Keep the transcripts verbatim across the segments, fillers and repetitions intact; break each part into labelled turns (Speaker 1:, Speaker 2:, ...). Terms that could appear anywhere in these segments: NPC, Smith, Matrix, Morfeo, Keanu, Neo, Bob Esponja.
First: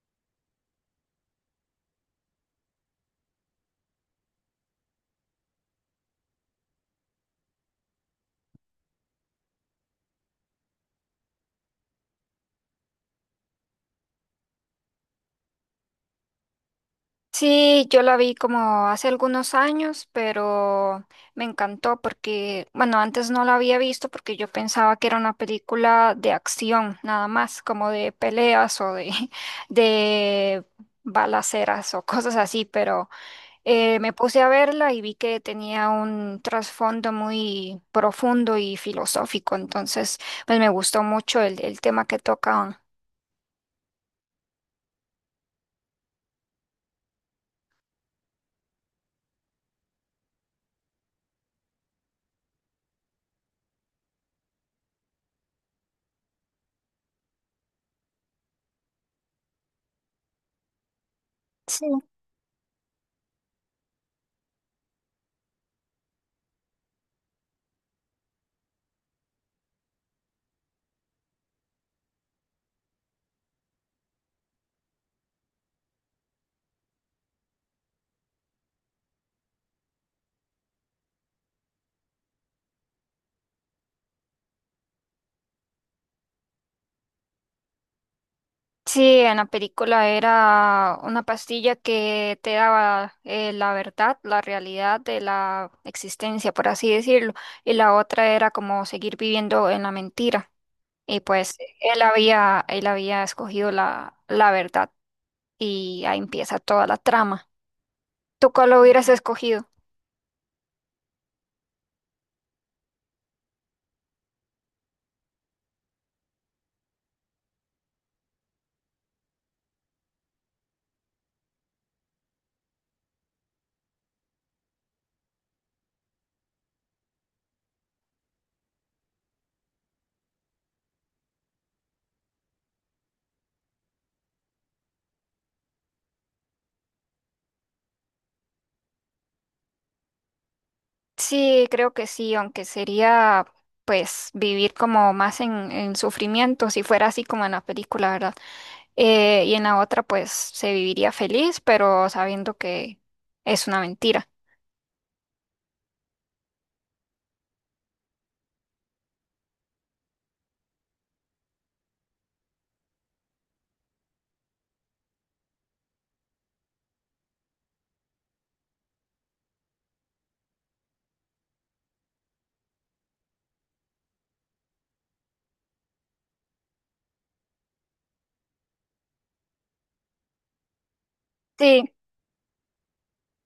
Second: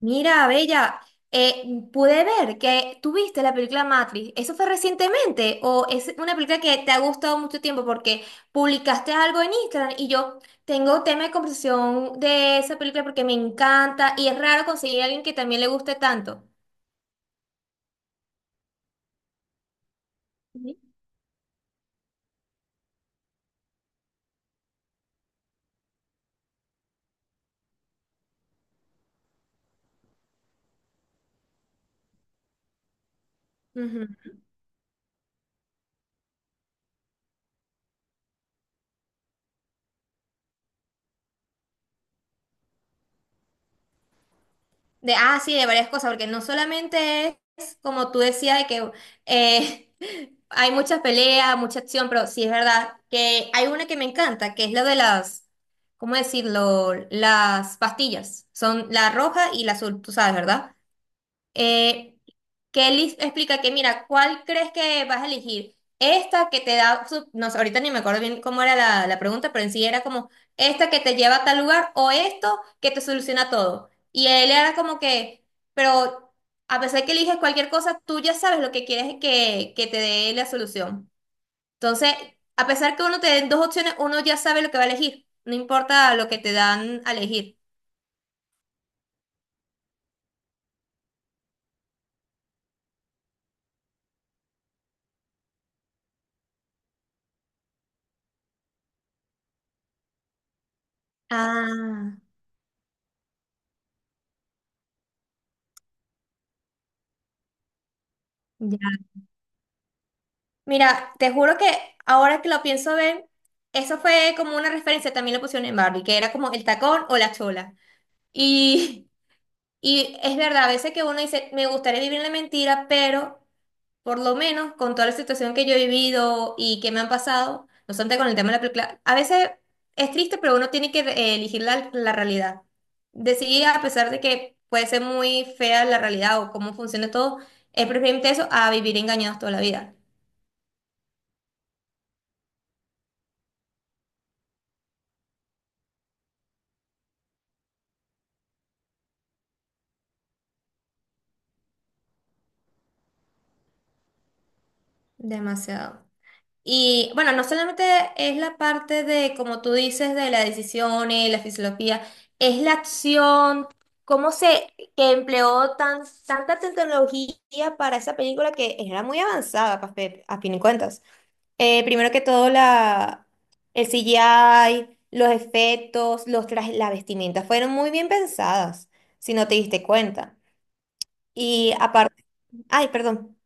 Speaker 1: Mira, Bella, eh, pude ver que tú viste la película Matrix. ¿Eso fue recientemente o es una película que te ha gustado mucho tiempo porque publicaste algo en Instagram? Y yo tengo tema de conversación de esa película porque me encanta y es raro conseguir a alguien que también le guste tanto.
Speaker 2: Sí, yo la vi como hace algunos años, pero me encantó porque, bueno, antes no la había visto porque yo pensaba que era una película de acción, nada más, como de peleas o de, de balaceras o cosas así, pero eh, me
Speaker 1: Ujú.
Speaker 2: puse a verla y vi que tenía un trasfondo muy profundo y filosófico, entonces, pues me gustó mucho el, el tema que tocaban.
Speaker 1: De, ah, sí, de varias cosas, porque no solamente es, como tú decías, de que eh, hay muchas peleas, mucha acción, pero sí es verdad que hay una que me encanta, que es la de las, ¿cómo decirlo? Las pastillas. Son la roja y la azul, tú sabes, ¿verdad?
Speaker 2: Sí.
Speaker 1: Eh, que él explica que, mira, ¿cuál crees que vas a elegir? Esta que te da, su- no sé, ahorita ni me acuerdo bien cómo era la, la pregunta, pero en sí era como, esta que te lleva a tal lugar o esto que te soluciona todo. Y él era como que, pero a pesar de que eliges cualquier cosa, tú ya sabes lo que quieres que, que te dé la solución. Entonces, a pesar que uno te den dos opciones, uno ya sabe lo que va a elegir, no importa lo que te dan a elegir.
Speaker 2: Sí, en la película era una pastilla que te daba eh, la verdad, la realidad de la existencia, por así decirlo, y la otra era como seguir viviendo en la mentira. Y pues él
Speaker 1: Ah,
Speaker 2: había, él había escogido la, la verdad y ahí empieza toda la trama. ¿Tú cuál
Speaker 1: ya.
Speaker 2: hubieras escogido?
Speaker 1: Mira, te juro que ahora que lo pienso ver, eso fue como una referencia, también lo pusieron en Barbie, que era como el tacón o la chola. Y, y es verdad, a veces que uno dice, me gustaría vivir en la mentira, pero por lo menos con toda la situación que yo he vivido y que me han pasado, no obstante con el tema de la película, a veces es triste, pero uno tiene que eh, elegir la, la realidad. Decidir, a pesar de que puede ser muy fea la realidad o cómo funciona todo, es preferible eso a vivir engañados toda la vida.
Speaker 2: Sí, creo que sí, aunque sería pues vivir como más en, en sufrimiento, si fuera así como en la película, ¿verdad? eh, y en la otra pues se viviría feliz, pero sabiendo que es una mentira.
Speaker 1: Demasiado. Y bueno, no solamente es la parte de, como tú dices, de las decisiones, la fisiología, es la acción, cómo se que empleó tan, tanta tecnología para esa película que era muy avanzada, pa- pe- a fin de cuentas. Eh, primero que todo, la, el C G I, los efectos, los trajes, la vestimenta fueron muy bien pensadas, si no te diste cuenta. Y
Speaker 2: Sí.
Speaker 1: aparte, ay, perdón.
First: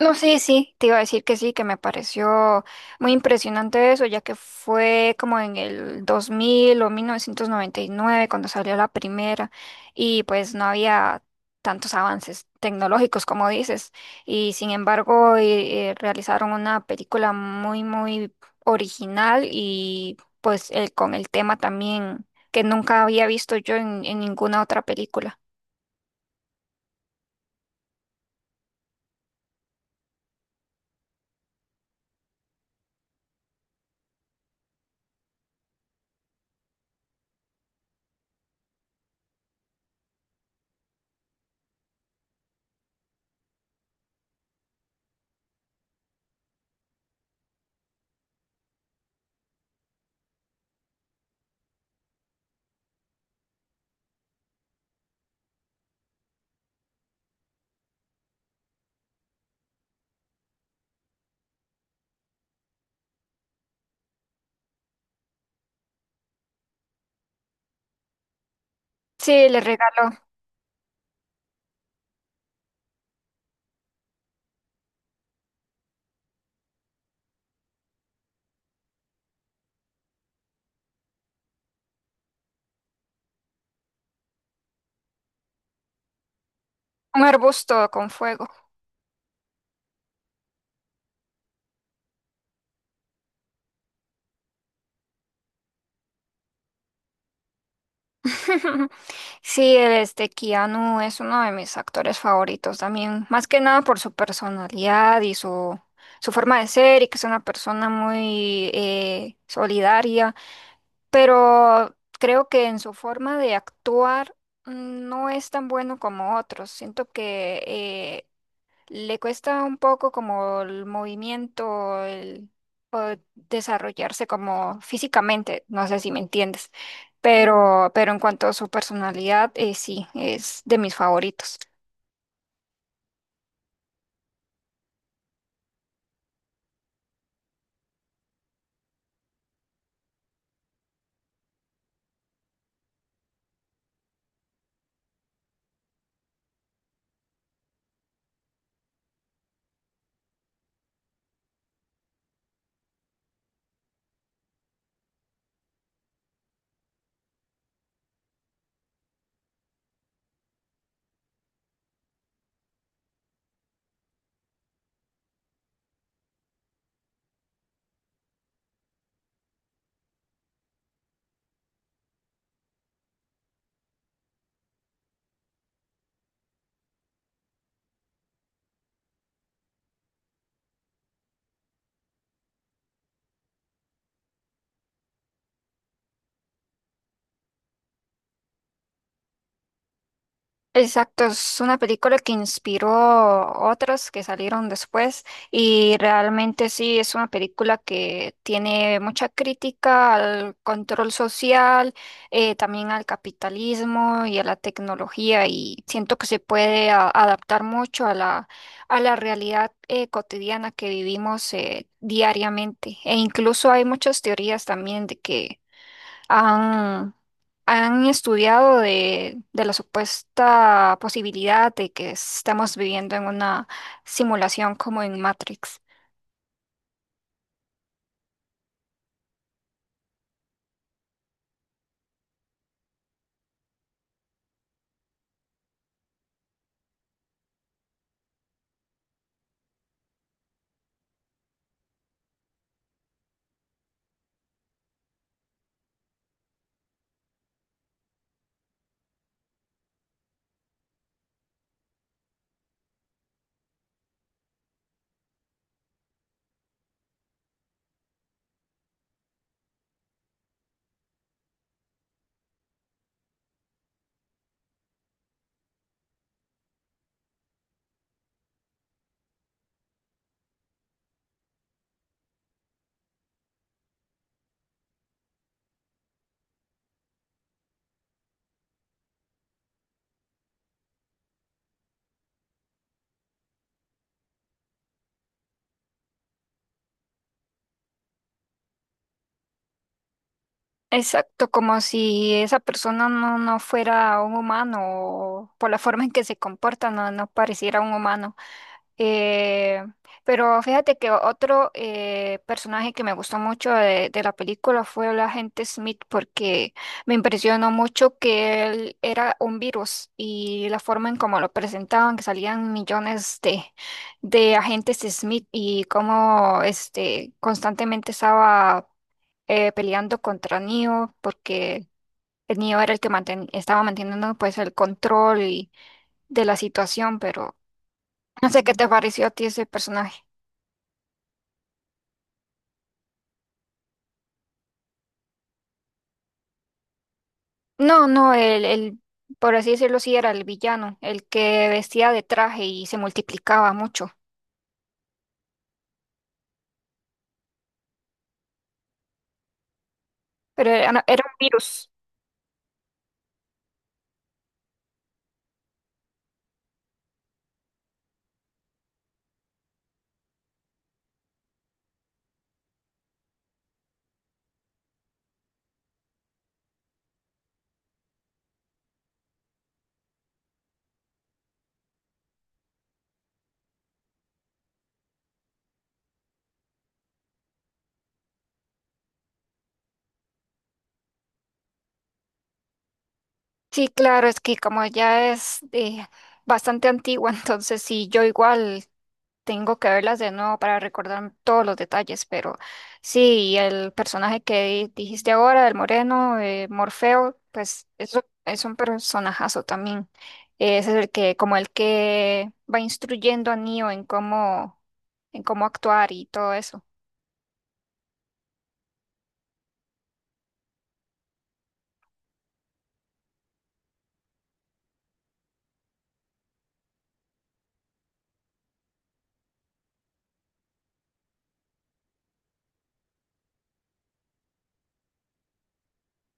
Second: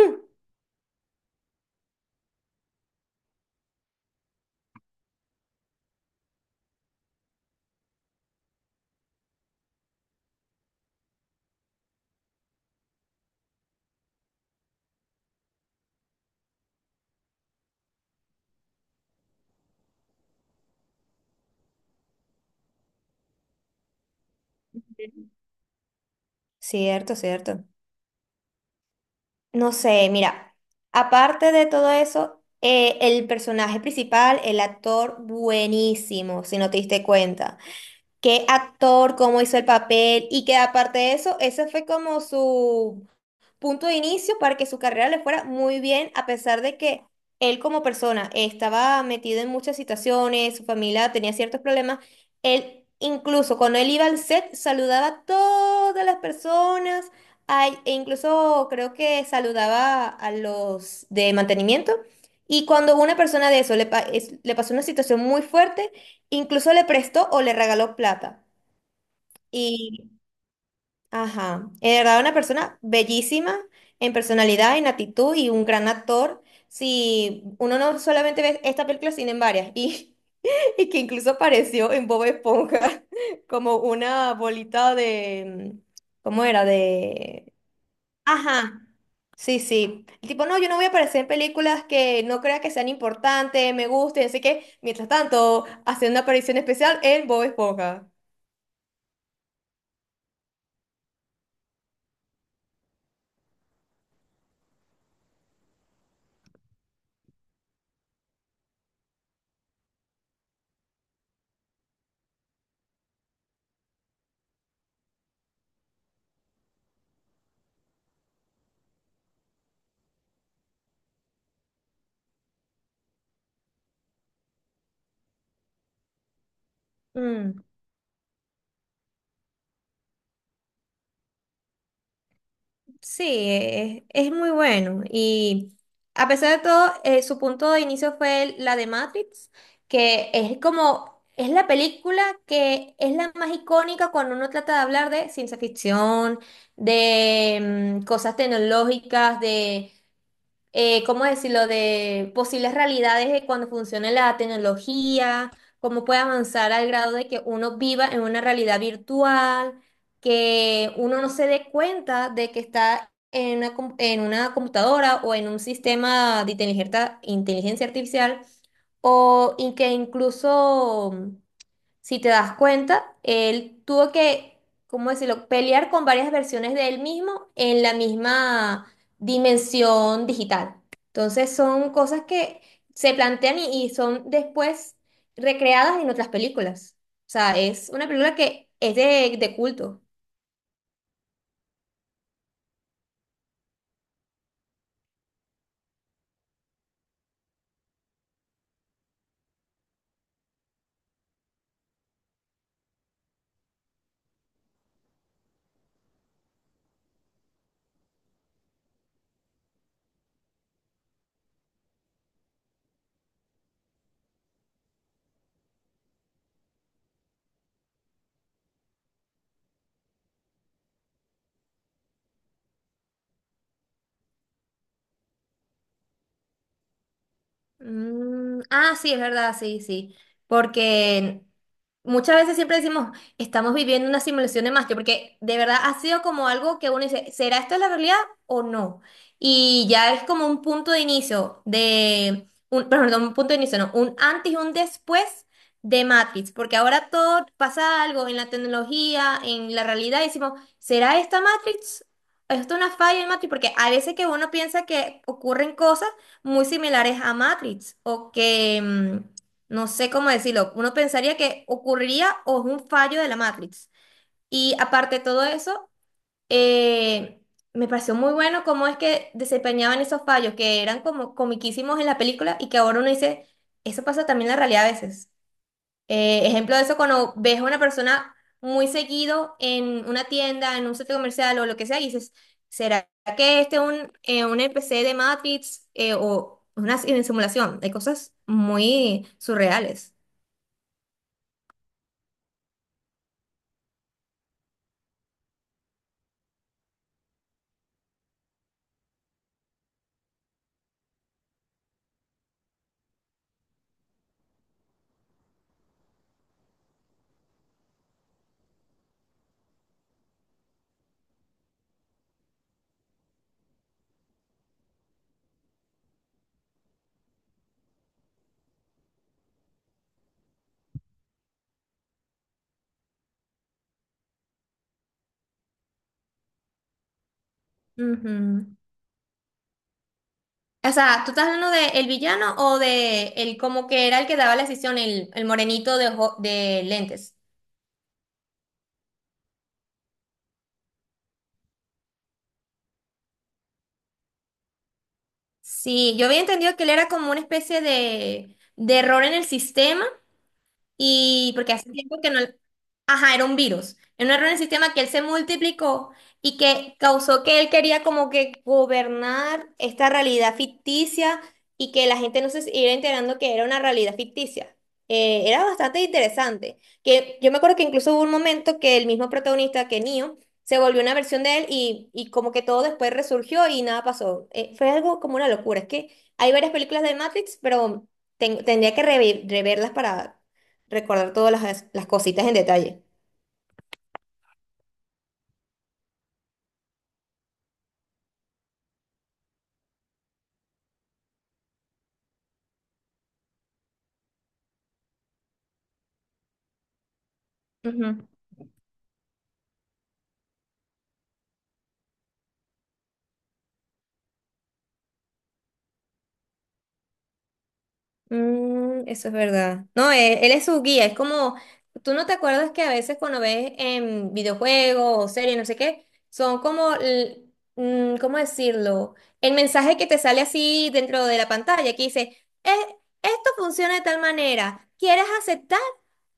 Speaker 2: No, sí, sí, te iba a decir que sí, que me pareció muy impresionante eso, ya que fue como en el dos mil o mil novecientos noventa y nueve cuando salió la primera y pues no había tantos avances tecnológicos como dices y sin embargo eh, eh, realizaron una película muy, muy original y pues el- con el tema también que nunca había visto yo en, en ninguna otra película.
Speaker 1: Cierto, cierto. No sé, mira, aparte de todo eso, eh, el personaje principal, el actor, buenísimo, si no te diste cuenta. Qué actor, cómo hizo el papel y que aparte de eso, ese fue como su punto de inicio para que su carrera le fuera muy bien, a pesar de que él como persona estaba metido en muchas situaciones, su familia tenía ciertos problemas, él incluso cuando él iba al set saludaba a todas las personas, ay, e incluso creo que saludaba a los de mantenimiento. Y cuando una persona de eso le, pa- es- le pasó una situación muy fuerte, incluso le prestó o le regaló plata.
Speaker 2: Sí, le regaló
Speaker 1: Y ajá. En verdad, una persona bellísima en personalidad, en actitud y un gran actor. Si uno no solamente ve esta película, sino en varias. Y, y que incluso apareció en Bob Esponja como una bolita de... mm, ¿cómo era?
Speaker 2: un
Speaker 1: De...
Speaker 2: arbusto con fuego.
Speaker 1: Ajá. Sí, sí. El tipo, no, yo no voy a aparecer en películas que no crea que sean importantes, me gusten. Así que, mientras tanto, hace una aparición especial en Bob Esponja.
Speaker 2: Sí, este Keanu es uno de mis actores favoritos también, más que nada por su personalidad y su, su forma de ser y que es una persona muy eh, solidaria, pero creo que en su forma de actuar mm, no es tan bueno como otros. Siento que eh, le cuesta un poco como el movimiento, el o desarrollarse como físicamente, no sé si me entiendes, pero, pero en cuanto a su personalidad, eh, sí, es de mis favoritos.
Speaker 1: Sí, es, es muy bueno. Y a pesar de todo, eh, su punto de inicio fue el- la de Matrix, que es como, es la película que es la más icónica cuando uno trata de hablar de ciencia ficción, de mm, cosas tecnológicas, de eh, ¿cómo decirlo?, de posibles realidades de cuando funcione la tecnología, cómo puede avanzar al grado de que uno viva en una realidad virtual, que uno no se dé cuenta de que está en una, com- en una computadora o en un sistema de inteligencia, inteligencia artificial, o y que incluso si te das cuenta, él tuvo que, ¿cómo decirlo?, pelear con varias versiones de él mismo en la misma dimensión digital. Entonces son cosas que se plantean y, y son después recreadas en otras películas. O sea, es una película que es de, de culto.
Speaker 2: Exacto, es una película que inspiró otras que salieron después y realmente sí es una película que tiene mucha crítica al control social, eh, también al capitalismo y a la tecnología y siento que se puede a- adaptar mucho a la, a la realidad eh, cotidiana que vivimos eh, diariamente e incluso hay muchas teorías también de que han, han estudiado de, de la supuesta posibilidad de que estamos viviendo en una simulación como en Matrix.
Speaker 1: Mm, ah, sí, es verdad, sí, sí. Porque muchas veces siempre decimos, estamos viviendo una simulación de Matrix, porque de verdad ha sido como algo que uno dice, ¿será esto la realidad o no? Y ya es como un punto de inicio de, un, perdón, no, un punto de inicio, no, un antes y un después de Matrix, porque ahora todo pasa algo en la tecnología, en la realidad, y decimos, ¿será esta Matrix? ¿Esto es una falla en Matrix? Porque a veces que uno piensa que ocurren cosas muy similares a Matrix o que, mm, no sé cómo decirlo, uno pensaría que ocurriría o es un fallo de la Matrix. Y aparte de todo eso, eh, me pareció muy bueno cómo es que desempeñaban esos fallos que eran como comiquísimos en la película y que ahora uno dice, eso pasa también en la realidad a veces. Eh, ejemplo de eso, cuando ves a una persona muy seguido en una tienda, en un centro comercial o lo que sea, y dices, ¿será que este es un, eh, un N P C de Matrix eh, o una sim- simulación? Hay cosas muy surreales.
Speaker 2: Exacto, como si esa persona no, no fuera un humano o por la forma en que se comporta no, no pareciera un humano. Eh, pero fíjate que otro eh, personaje que me gustó mucho de, de la película fue el agente Smith porque me impresionó mucho que él era un virus y la forma en cómo lo presentaban, que salían millones de, de agentes Smith y cómo este, constantemente estaba eh, peleando contra Neo porque el Neo era el que manten- estaba manteniendo pues el control y- de la situación, pero no sé
Speaker 1: Ujú.
Speaker 2: qué te pareció a ti ese personaje.
Speaker 1: O sea, ¿tú estás hablando de el villano o de el como que era el que daba la decisión, el, el morenito de, ojo- de lentes?
Speaker 2: No, no, el, el, por así decirlo, sí era el villano, el que vestía de traje y se multiplicaba mucho,
Speaker 1: Sí, yo había entendido que él era como una especie de, de error en el sistema.
Speaker 2: pero era, no, era un
Speaker 1: Y porque hace
Speaker 2: virus.
Speaker 1: tiempo que no... Ajá, era un virus. Era un error en el sistema que él se multiplicó y que causó que él quería como que gobernar esta realidad ficticia y que la gente no se iba enterando que era una realidad ficticia. Eh, era bastante interesante. Que yo me acuerdo que incluso hubo un momento que el mismo protagonista, que Neo, se volvió una versión de él y, y como que todo después resurgió y nada pasó. Eh, fue algo como una locura. Es que hay varias películas de Matrix, pero ten- tendría que revi- reverlas para recordar todas las, las cositas en detalle.
Speaker 2: Sí, claro, es que como ya es eh, bastante antigua, entonces sí, yo igual. Tengo que verlas de nuevo para recordar todos los detalles, pero sí, el personaje que di- dijiste ahora, el moreno, eh, Morfeo, pues eso
Speaker 1: Ujú.
Speaker 2: es un personajazo también. Ese es el que, como el que va instruyendo a Neo en cómo, en cómo actuar y todo eso.
Speaker 1: Mm, eso es verdad. No, él, él es su guía, es como, tú no te acuerdas que a veces cuando ves en videojuegos o series, no sé qué, son como, l- mm, ¿cómo decirlo? El mensaje que te sale así dentro de la pantalla, que dice, "Eh, esto funciona de tal manera, ¿quieres aceptar?"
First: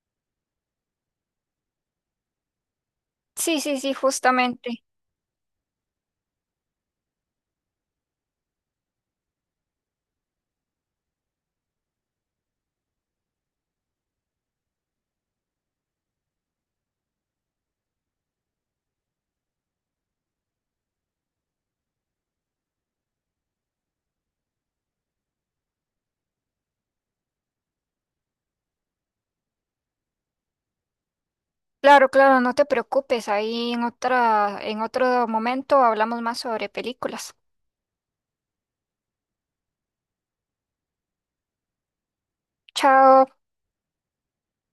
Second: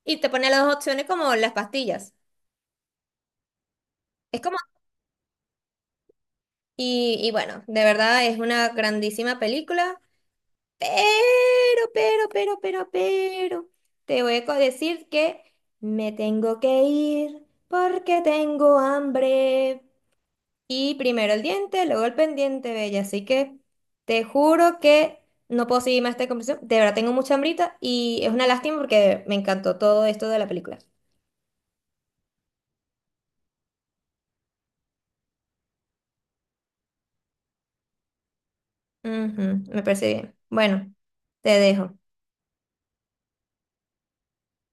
Speaker 1: Y te pone las dos opciones como las pastillas.
Speaker 2: Sí, sí, sí,
Speaker 1: Es como,
Speaker 2: justamente.
Speaker 1: Y, y bueno, de verdad es una grandísima película, pero, pero, pero, pero, pero, te voy a co- decir que me tengo que ir porque tengo hambre. Y primero el diente, luego el pendiente, bella. Así que te juro que no puedo seguir más esta conversación. De verdad tengo mucha hambrita y es una lástima porque me encantó todo esto de la película.
Speaker 2: Claro, claro, no te preocupes. Ahí en otra, en otro momento hablamos más sobre películas.
Speaker 1: Ujú, me parece bien. Bueno, te dejo.
Speaker 2: Chao.